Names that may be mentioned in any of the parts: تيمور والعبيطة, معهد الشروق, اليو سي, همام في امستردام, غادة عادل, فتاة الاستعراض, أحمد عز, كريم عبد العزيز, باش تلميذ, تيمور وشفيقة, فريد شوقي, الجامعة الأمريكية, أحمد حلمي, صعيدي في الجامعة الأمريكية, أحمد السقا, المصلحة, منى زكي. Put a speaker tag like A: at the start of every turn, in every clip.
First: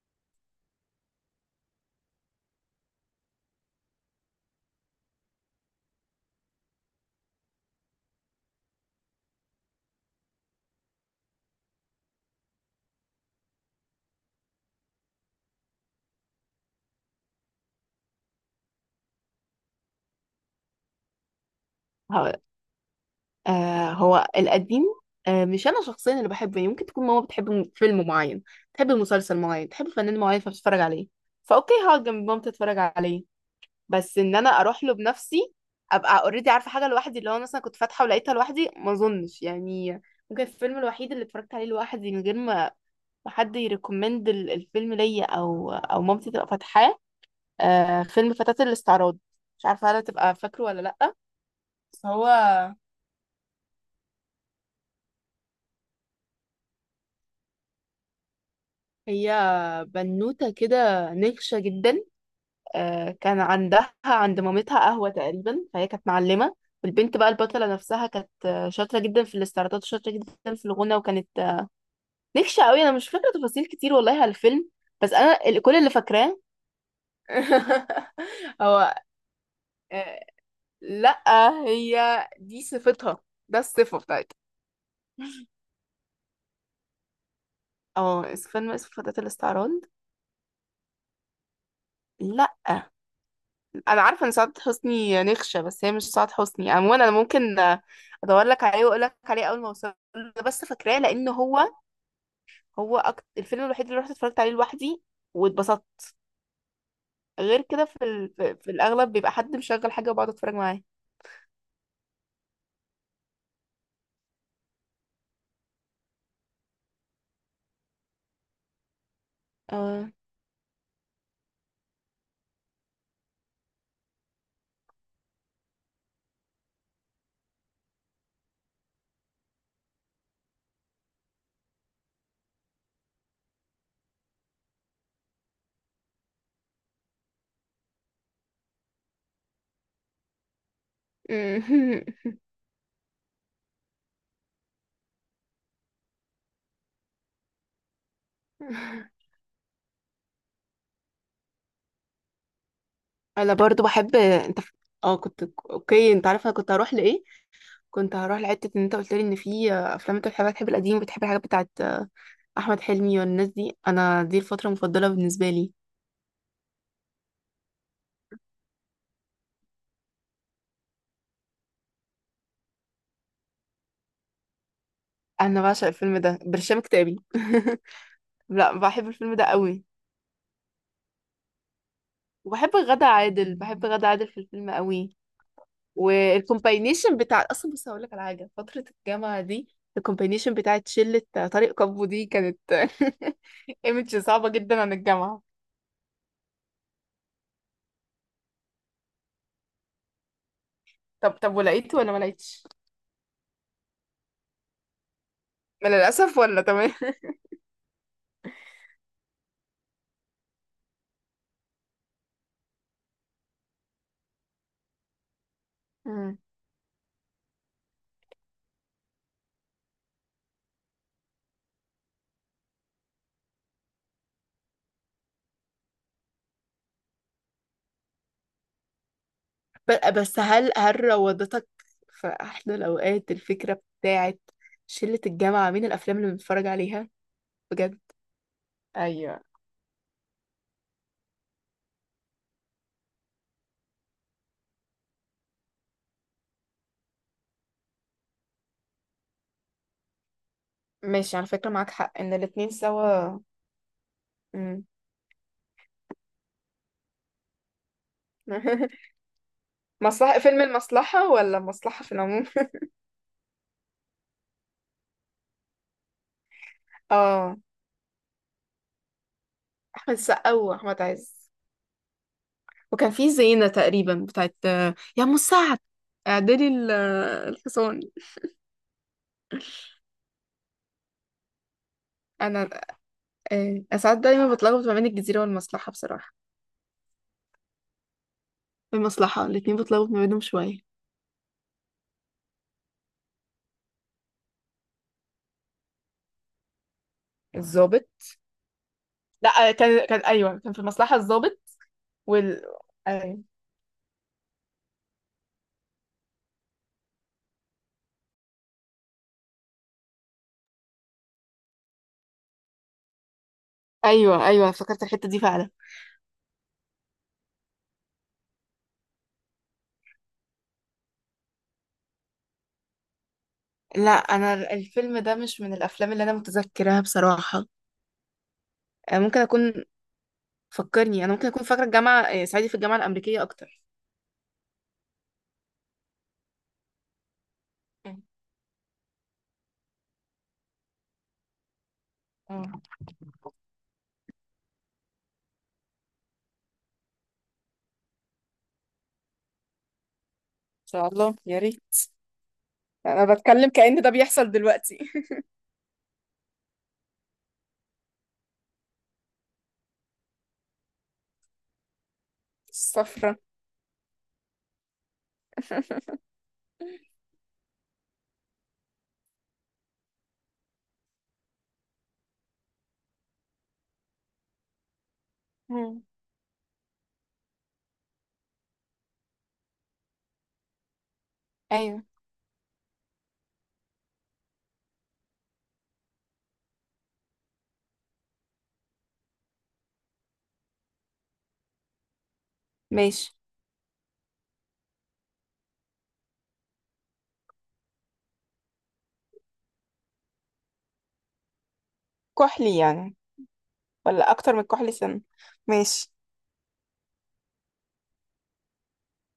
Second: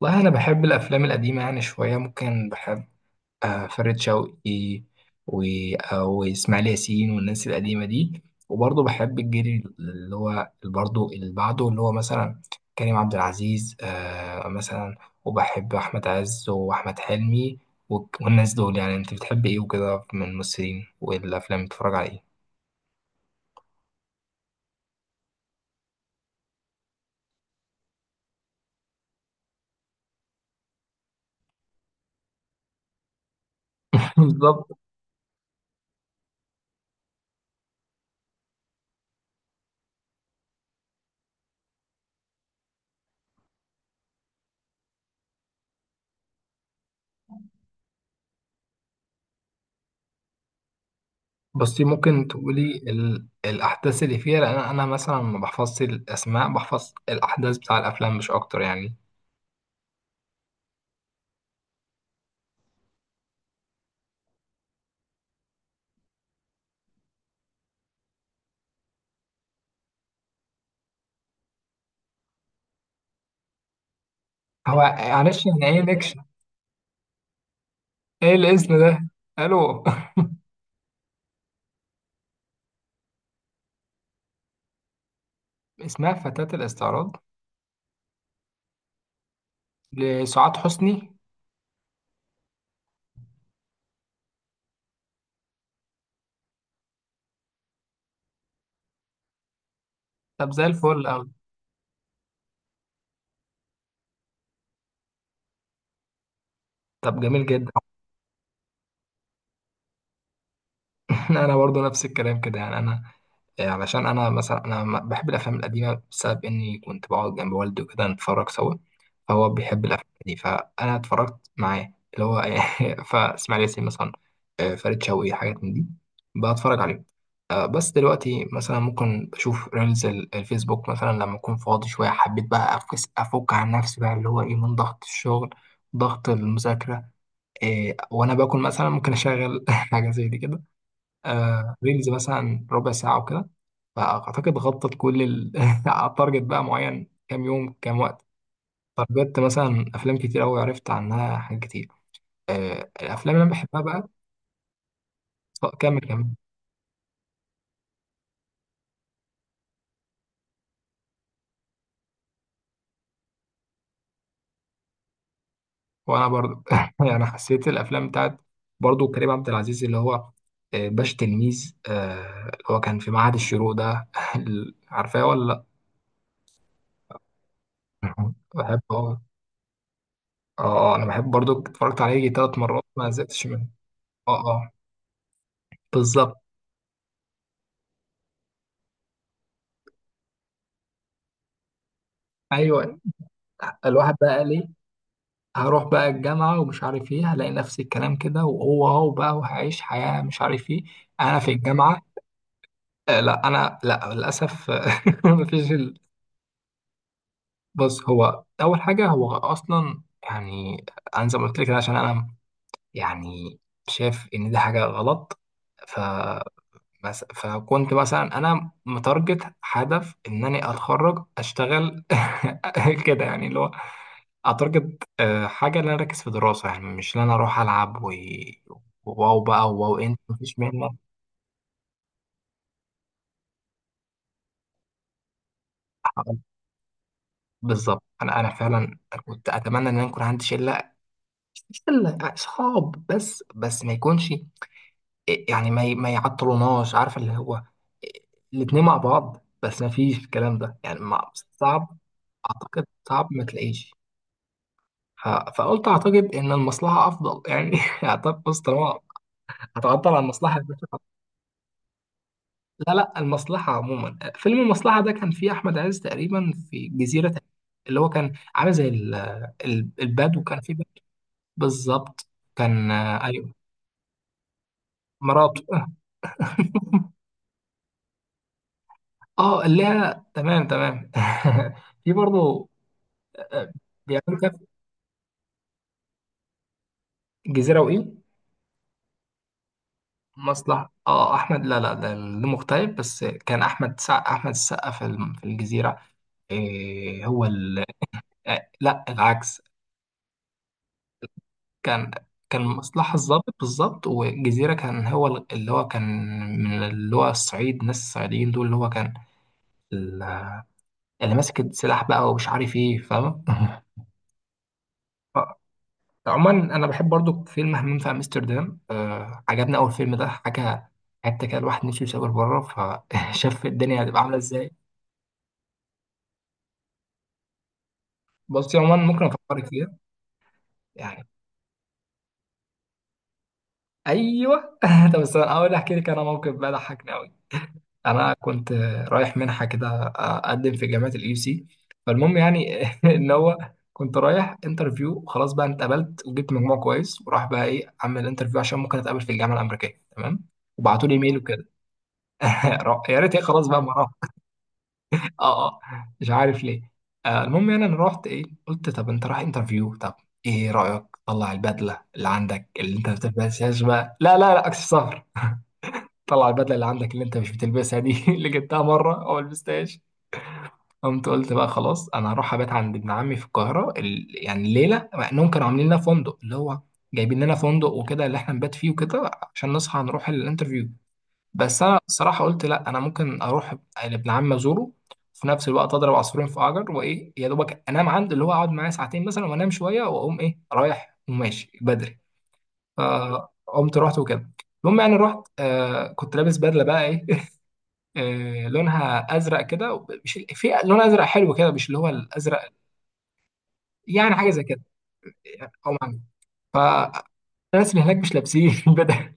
A: والله أنا بحب الأفلام القديمة يعني شوية ممكن بحب فريد شوقي. و- وإسماعيل ياسين والناس القديمة دي. وبرضه بحب الجيل اللي هو برضه اللي بعده اللي هو مثلا كريم عبد العزيز مثلا. وبحب أحمد عز وأحمد حلمي والناس دول. يعني أنت بتحب إيه وكده من الممثلين والأفلام بتتفرج على إيه؟
B: هو هو القديم. مش انا شخصيا اللي بحبه، يعني ممكن تكون ماما بتحب فيلم معين، تحب مسلسل معين، تحب فنان معين، فبتتفرج عليه، فاوكي هقعد جنب مامتي اتفرج عليه. بس ان انا
A: بالظبط.
B: اروح له بنفسي ابقى اوريدي عارفه حاجه لوحدي، اللي هو مثلا كنت فاتحه ولقيتها لوحدي، ما اظنش يعني. ممكن الفيلم الوحيد اللي اتفرجت عليه لوحدي من غير ما حد يريكومند الفيلم ليا، او مامتي تبقى فاتحاه، فيلم فتاة الاستعراض. مش عارفه هل تبقى فاكره ولا لا.
A: بصي
B: بس
A: ممكن تقولي الأحداث اللي فيها، لأن أنا مثلا ما بحفظش الأسماء، بحفظ الأحداث بتاع الأفلام مش أكتر يعني.
B: هي بنوتة كده نكشة جدا. كان عندها عند مامتها قهوة تقريبا، فهي كانت معلمة. والبنت بقى البطلة نفسها كانت شاطرة جدا في الاستعراضات، وشاطرة جدا في الغنى، وكانت نكشة قوي. أنا مش فاكرة تفاصيل كتير والله على الفيلم،
A: هو
B: بس أنا
A: معلش، يعني
B: كل
A: إيه
B: اللي
A: نكشة؟
B: فاكراه.
A: إيه الاسم
B: هو
A: ده؟ ألو.
B: آه، لأ، هي دي صفتها، ده الصفة بتاعتها.
A: اسمها فتاة الاستعراض؟
B: اه، فيلم اسمه فتاة الاستعراض.
A: لسعاد حسني؟
B: لأ، انا عارفه ان سعاد حسني نخشه، بس هي مش سعاد حسني. عموما انا ممكن ادور لك عليه واقول لك عليه اول ما اوصل له،
A: طب
B: بس
A: زي
B: فاكراه
A: الفل
B: لان
A: أوي.
B: هو الفيلم الوحيد اللي رحت اتفرجت عليه لوحدي واتبسطت.
A: طب جميل
B: غير
A: جدا.
B: كده في ال... في في الاغلب بيبقى حد مشغل حاجه وبقعد اتفرج معاه.
A: انا برضو نفس الكلام كده يعني انا. علشان انا مثلا انا بحب الافلام القديمه بسبب اني كنت بقعد جنب والدي وكده نتفرج سوا. فهو بيحب
B: اه.
A: الافلام دي فانا اتفرجت معاه اللي هو. فاسماعيل ياسين مثلا، فريد شوقي، حاجات من دي، بتفرج عليهم. بس دلوقتي مثلا ممكن بشوف ريلز الفيسبوك مثلا لما اكون فاضي شويه، حبيت بقى افك عن نفسي بقى، اللي هو ايه، من ضغط الشغل، ضغط المذاكره. وانا باكل مثلا ممكن اشغل حاجه زي دي كده، ريلز مثلا ربع ساعة وكده. فأعتقد غطت كل ال التارجت بقى، معين كام يوم كام وقت. تارجت مثلا أفلام كتير أوي، عرفت عنها حاجات كتير، الأفلام اللي أنا
B: انا
A: بحبها
B: برضو
A: بقى.
B: بحب. انت اه كنت
A: كمل
B: اوكي؟
A: كمل.
B: انت عارفه انا كنت هروح لايه، كنت هروح لحته ان انت قلت لي ان في افلام انت بتحبها، بتحب القديم وبتحب الحاجات بتاعت احمد حلمي والناس دي. انا دي الفتره المفضله بالنسبه لي.
A: وأنا برضو. يعني حسيت الأفلام بتاعت، برضو كريم عبد العزيز اللي هو باش تلميذ، اللي هو كان في معهد الشروق ده. عارفاه ولا
B: انا
A: لأ؟
B: بعشق الفيلم ده برشام كتابي. لا،
A: بحبه
B: بحب
A: أوي.
B: الفيلم ده قوي.
A: اه اه، انا بحب برضو، اتفرجت عليه تلات
B: وبحب
A: مرات
B: غادة
A: ما زهقتش
B: عادل،
A: منه.
B: بحب غادة عادل
A: اه
B: في الفيلم
A: اه
B: قوي.
A: بالظبط.
B: والكومباينيشن بتاع، اصلا بص هقول لك على حاجه، فتره الجامعه دي، الكومباينيشن بتاعت شله طارق كابو دي كانت
A: ايوه الواحد
B: ايمج
A: بقى
B: صعبه
A: قال ايه،
B: جدا عن الجامعه.
A: هروح بقى الجامعة ومش عارف ايه، هلاقي نفس الكلام كده وهو هو بقى، وهعيش حياة مش عارف ايه.
B: طب
A: انا في
B: طب ولقيت
A: الجامعة.
B: ولا ما لقيتش؟
A: لا انا لا للأسف. مفيش
B: ما للاسف ولا تمام؟
A: بص، هو اول حاجة هو اصلا يعني، انا زي ما قلت لك كده، عشان انا يعني شايف ان دي حاجة غلط. ف
B: مم.
A: فكنت مثلا انا متارجت هدف ان انا اتخرج اشتغل، كده يعني، اللي هو اعتقد حاجه اللي انا اركز في دراسه يعني، مش اللي انا اروح العب واو بقى واو،
B: ب-
A: انت
B: بس
A: مفيش
B: هل
A: منك.
B: هل روضتك في احلى الاوقات الفكره بتاعت شله الجامعه، مين الافلام اللي بنتفرج عليها؟ بجد.
A: بالظبط، انا فعلا
B: ايوه،
A: كنت اتمنى ان انا يكون عندي شله. مش شله اصحاب بس ما يكونش، يعني ما يعطلوناش، عارف، اللي هو الاتنين مع بعض، بس ما فيش الكلام ده يعني
B: ماشي على فكرة، معاك
A: صعب،
B: حق ان الاتنين
A: اعتقد صعب
B: سوا.
A: ما تلاقيش.
B: مم.
A: فقلت اعتقد ان المصلحه افضل يعني، اعتقد بص، طالما هتعطل عن
B: مصلحة!
A: المصلحه.
B: فيلم المصلحة ولا مصلحة في العموم؟
A: لا لا، المصلحة عموما. فيلم المصلحة ده كان فيه أحمد عز تقريبا في جزيرة،
B: اه،
A: اللي هو كان عامل زي
B: احمد
A: الباد،
B: السقا
A: وكان فيه باد،
B: واحمد عز.
A: بالظبط. كان
B: وكان في
A: أيوه،
B: زينة تقريبا بتاعت يا ام
A: مراته.
B: سعد، اعدلي الحصان.
A: اه اللي هي تمام تمام. في برضه
B: انا
A: آه،
B: آه، أنا ساعات
A: بيعملوا
B: دايما
A: كده.
B: بتلخبط ما بين الجزيرة والمصلحة بصراحة.
A: جزيرة وإيه؟
B: في المصلحة الاتنين بتلخبط ما بينهم شوية.
A: مصلحة. اه أحمد، لا لا، ده مغترب. بس كان أحمد أحمد السقا في في الجزيرة. إيه هو
B: الظابط؟
A: لا
B: لا
A: العكس.
B: كان، ايوه، كان في المصلحة الضابط.
A: كان كان
B: وال
A: مصلحة
B: آه،
A: الضابط بالظبط، والجزيرة كان هو اللي هو كان من اللي هو الصعيد، الناس الصعيديين دول اللي هو كان ال- اللي ماسك السلاح بقى ومش عارف ايه، فاهم.
B: ايوه ايوه، افتكرت الحتة دي
A: آه،
B: فعلا.
A: عموما انا بحب برضو فيلم همام في امستردام، عجبني اول فيلم ده حاجة، حتى كده الواحد نفسه يسافر بره فشاف الدنيا
B: لا،
A: هتبقى عاملة
B: انا
A: ازاي.
B: الفيلم ده مش من الافلام اللي انا متذكراها بصراحه.
A: بصي عموما ممكن
B: ممكن
A: افكرك
B: اكون،
A: فيها
B: فكرني،
A: يعني.
B: انا ممكن اكون فاكره الجامعه. صعيدي في الجامعه الامريكيه اكتر.
A: ايوه. طب بس انا اول احكي لك انا موقف بقى ضحكني.
B: مم.
A: انا كنت رايح منحه كده، اقدم في جامعه اليو سي، فالمهم
B: ان
A: يعني، ان هو كنت رايح انترفيو وخلاص بقى. أنا اتقبلت وجبت مجموع كويس، وراح بقى ايه، اعمل انترفيو عشان ممكن اتقابل في الجامعه الامريكيه، تمام، وبعتوا
B: شاء
A: لي
B: الله،
A: ايميل
B: يا
A: وكده.
B: ريت.
A: يا ريت
B: انا
A: ايه، خلاص
B: بتكلم
A: بقى، ما
B: كأن
A: اروح.
B: ده بيحصل دلوقتي.
A: اه اه، مش عارف ليه. المهم يعني، انا رحت ايه، قلت طب انت رايح انترفيو، طب ايه رايك طلع البدله اللي عندك اللي انت ما
B: الصفرة.
A: بتلبسهاش بقى، لا لا لا عكس السفر، طلع البدله اللي عندك اللي انت مش بتلبسها دي اللي جبتها مره او لبستهاش. قمت قلت بقى خلاص، انا هروح ابات عند ابن عمي في القاهره يعني ليله، مع انهم كانوا عاملين لنا
B: مم.
A: فندق، اللي هو جايبين لنا فندق وكده اللي احنا نبات فيه وكده عشان نصحى نروح الانترفيو. بس انا
B: ايوه،
A: الصراحه قلت لا، انا ممكن اروح لابن عمي ازوره في نفس الوقت، اضرب عصفورين في حجر، وايه يا دوبك انام عنده، اللي هو اقعد معاه ساعتين مثلا وانام شويه واقوم ايه رايح وماشي بدري.
B: ماشي.
A: فقمت رحت وكده. المهم يعني رحت، كنت لابس بدله بقى ايه، لونها ازرق كده مش في لون ازرق حلو كده مش اللي هو الازرق،
B: كحلي يعني ولا
A: يعني حاجه
B: اكتر
A: زي
B: من
A: كده،
B: كحلي سنة؟
A: او
B: ماشي.
A: معنى. فالناس اللي هناك مش لابسين بدل.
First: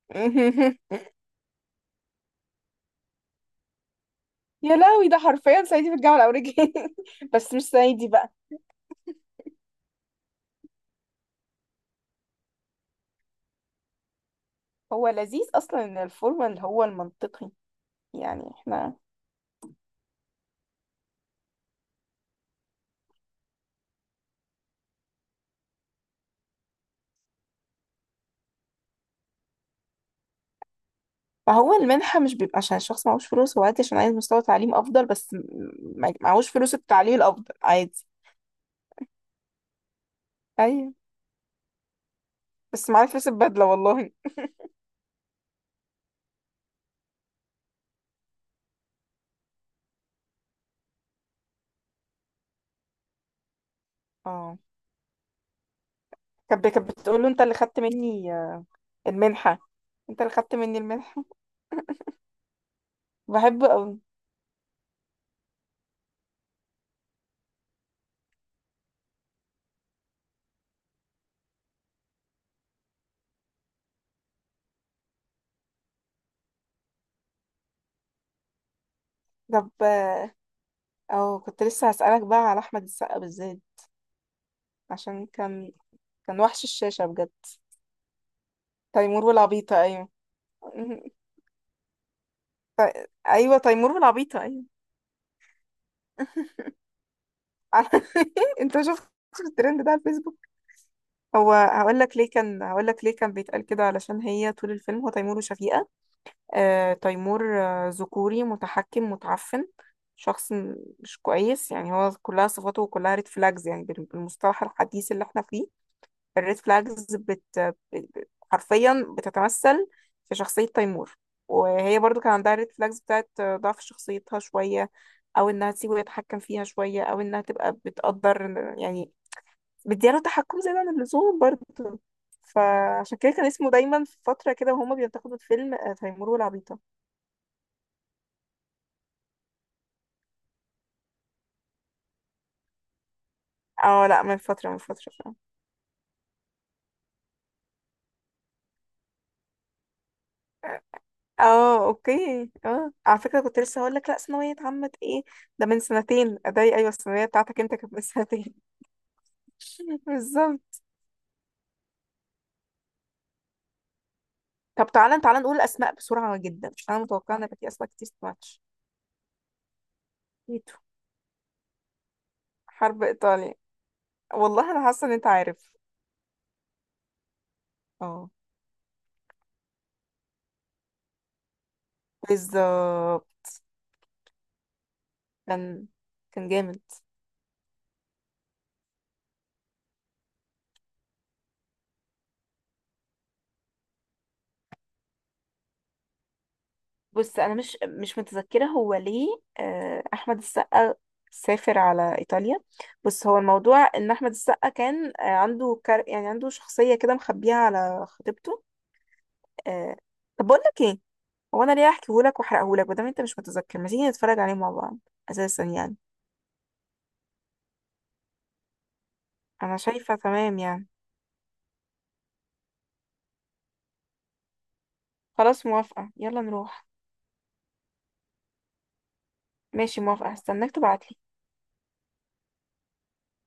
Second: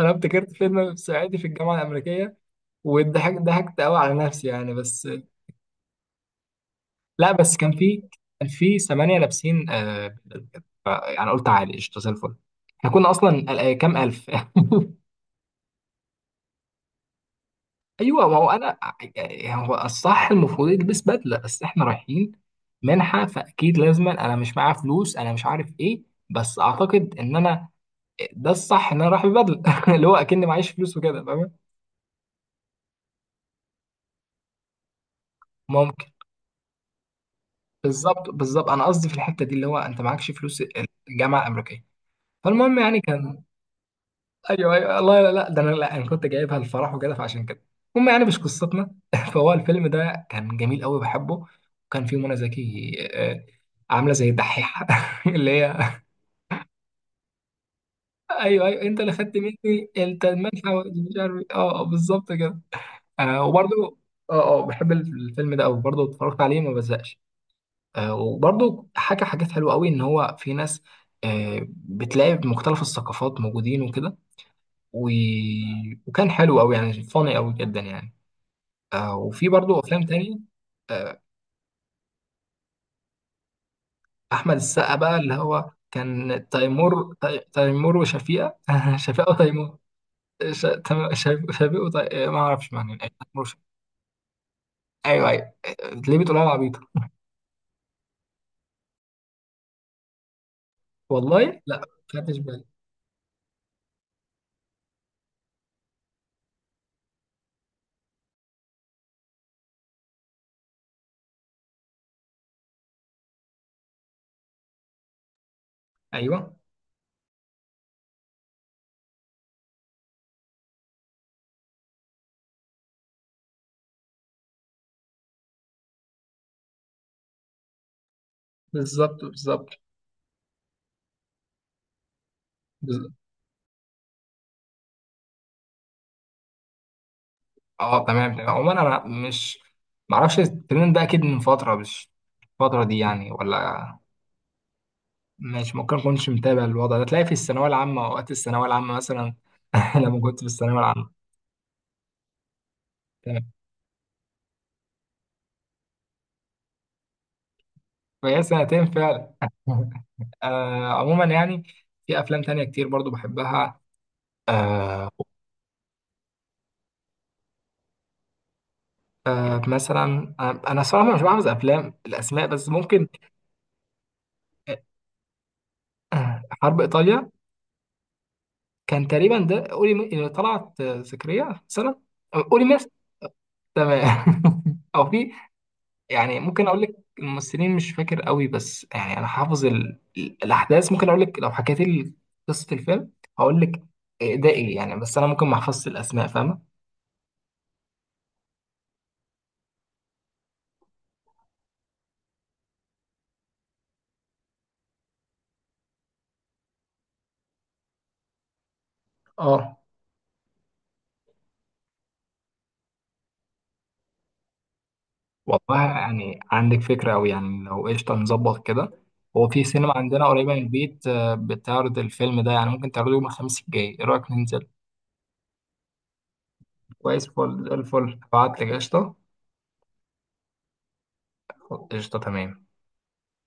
A: انا افتكرت فيلم صعيدي في الجامعه الامريكيه، وضحكت ضحكت قوي على نفسي يعني.
B: يا
A: بس
B: لهوي، ده حرفيا صعيدي في الجامعة الأمريكية.
A: لا
B: بس
A: بس
B: مش
A: كان في
B: صعيدي بقى.
A: كان في 8 لابسين بدل كده يعني قلت عادي، قشطه زي الفل. احنا كنا اصلا كام الف.
B: هو لذيذ أصلا إن الفورمال هو المنطقي.
A: ايوه ما هو
B: يعني
A: انا
B: احنا،
A: يعني، هو الصح المفروض يلبس بدله، بس احنا رايحين منحه فاكيد، لازما انا مش معايا فلوس، انا مش عارف ايه، بس اعتقد ان انا ده الصح ان انا رايح ببدله، اللي هو اكني معيش فلوس وكده، فاهم.
B: فهو المنحة مش بيبقى عشان الشخص معهوش فلوس، هو عادي عشان عايز مستوى تعليم أفضل، بس
A: ممكن،
B: معهوش فلوس، التعليم الأفضل عادي.
A: بالظبط بالظبط، انا قصدي في الحته دي اللي هو انت معكش فلوس
B: أيوة.
A: الجامعه الامريكيه. فالمهم
B: بس
A: يعني
B: معاه فلوس
A: كان،
B: البدلة والله.
A: ايوه ايوه، الله، لا لا، ده انا، لا انا كنت جايبها الفرح وكده فعشان كده. المهم يعني مش قصتنا. فهو الفيلم ده كان جميل قوي، بحبه، وكان فيه منى زكي عامله زي
B: اه،
A: الدحيحه اللي هي
B: كانت بتقول له أنت اللي خدت مني
A: ايوه ايوه انت اللي خدت
B: المنحة،
A: مني،
B: أنت
A: انت
B: اللي خدت مني
A: المدفع مش
B: المنحة.
A: عارف إيه. اه بالظبط كده.
B: بحبه
A: وبرده،
B: أوي.
A: اه اه، بحب الفيلم ده قوي برضه، اتفرجت عليه ما بزهقش. وبرضه حكى حاجات حلوه قوي، ان هو في ناس بتلاقي مختلف الثقافات موجودين وكده و... وكان حلو قوي يعني، فاني قوي جدا يعني. وفي
B: طب
A: برضو افلام تاني. آه
B: أه، كنت لسه هسألك بقى على أحمد السقا بالذات.
A: احمد السقا بقى
B: عشان
A: اللي هو
B: كان
A: كان
B: وحش الشاشة
A: تيمور،
B: بجد.
A: تيمور وشفيقة.
B: تيمور
A: شفيقة وتيمور،
B: والعبيطة، أيوة.
A: شفيق ما اعرفش معنى إيه. تيمور
B: أيوة،
A: وشفيقة.
B: تيمور والعبيطة، أيوة.
A: ايوه ايوه، ليه بتقولها العبيطة؟
B: على- أنت شفت الترند ده على الفيسبوك؟ هو
A: والله لا،
B: هقول لك ليه
A: خدتش
B: كان
A: بالي.
B: هقول لك ليه كان بيتقال كده. علشان هي طول الفيلم، هو تيمور وشفيقة. تيمور ذكوري، متحكم، متعفن، شخص مش كويس يعني. هو كلها، صفاته كلها ريد فلاجز يعني، بالمصطلح الحديث اللي احنا فيه. الريد
A: ايوه
B: فلاجز حرفيا بتتمثل في شخصية تيمور. وهي برضو كان عندها ريد فلاجز بتاعت ضعف شخصيتها شوية، او انها تسيبه يتحكم فيها شوية، او انها تبقى بتقدر يعني
A: بالظبط بالظبط
B: مدياله تحكم زيادة عن اللزوم برضه.
A: بالظبط.
B: فعشان كده كان اسمه دايما في فترة كده وهما بينتقدوا الفيلم تيمور والعبيطة.
A: اه تمام تمام، عموما انا مش معرفش الترند ده، اكيد من فترة مش الفترة دي يعني ولا.
B: اه لا، من فترة، من فترة فعلا.
A: مش ممكن اكونش متابع الوضع ده، تلاقي في الثانوية العامة، اوقات الثانوية العامة مثلا لما كنت في الثانوية العامة.
B: اه اوكي، اه على فكرة،
A: تمام.
B: كنت لسه هقول لك لا، ثانوية عامة ايه؟ ده من سنتين اداي؟ ايوه، الثانوية بتاعتك انت كانت من
A: فهي
B: سنتين.
A: سنتين فعلا.
B: بالظبط.
A: عموما يعني في افلام تانية كتير برضو بحبها.
B: طب
A: آه
B: تعالى تعالى نقول اسماء بسرعة جدا، عشان انا متوقعة ان يبقى في اسماء كتير ماتش.
A: مثلا،
B: تيتو.
A: انا صراحة مش بحفظ افلام الاسماء بس
B: حرب
A: ممكن.
B: ايطاليا. والله انا حاسة ان انت عارف.
A: حرب ايطاليا
B: اه،
A: كان تقريبا ده، قولي اللي طلعت سكرية مثلا. قولي مس،
B: بالظبط،
A: تمام. او في
B: كان
A: يعني،
B: كان
A: ممكن
B: جامد.
A: اقول لك الممثلين مش فاكر قوي، بس يعني انا حافظ الاحداث. ممكن اقول لك لو حكيت لي قصة الفيلم، هقول لك ده ايه يعني، بس انا ممكن ما احفظش الاسماء، فاهمة.
B: بص، انا مش متذكره هو ليه. احمد السقا سافر على ايطاليا، بس هو الموضوع ان احمد السقا كان عنده يعني عنده شخصيه كده مخبيها على خطيبته.
A: اه
B: آه، طب بقول لك ايه، هو انا ليه احكيه لك واحرقه لك؟ بدل انت مش متذكر، ما تيجي نتفرج عليه مع بعض اساسا
A: والله
B: يعني.
A: يعني عندك فكرة أوي يعني، لو قشطة نظبط كده. هو في
B: انا
A: سينما
B: شايفه
A: عندنا قريبة
B: تمام
A: من
B: يعني،
A: البيت بتعرض الفيلم ده، يعني ممكن تعرضه يوم الخميس الجاي، إيه رأيك ننزل؟
B: خلاص موافقه يلا نروح.
A: كويس، فل الفل، هبعتلك قشطة.
B: ماشي، موافقه، هستناك تبعتلي.
A: قشطة تمام.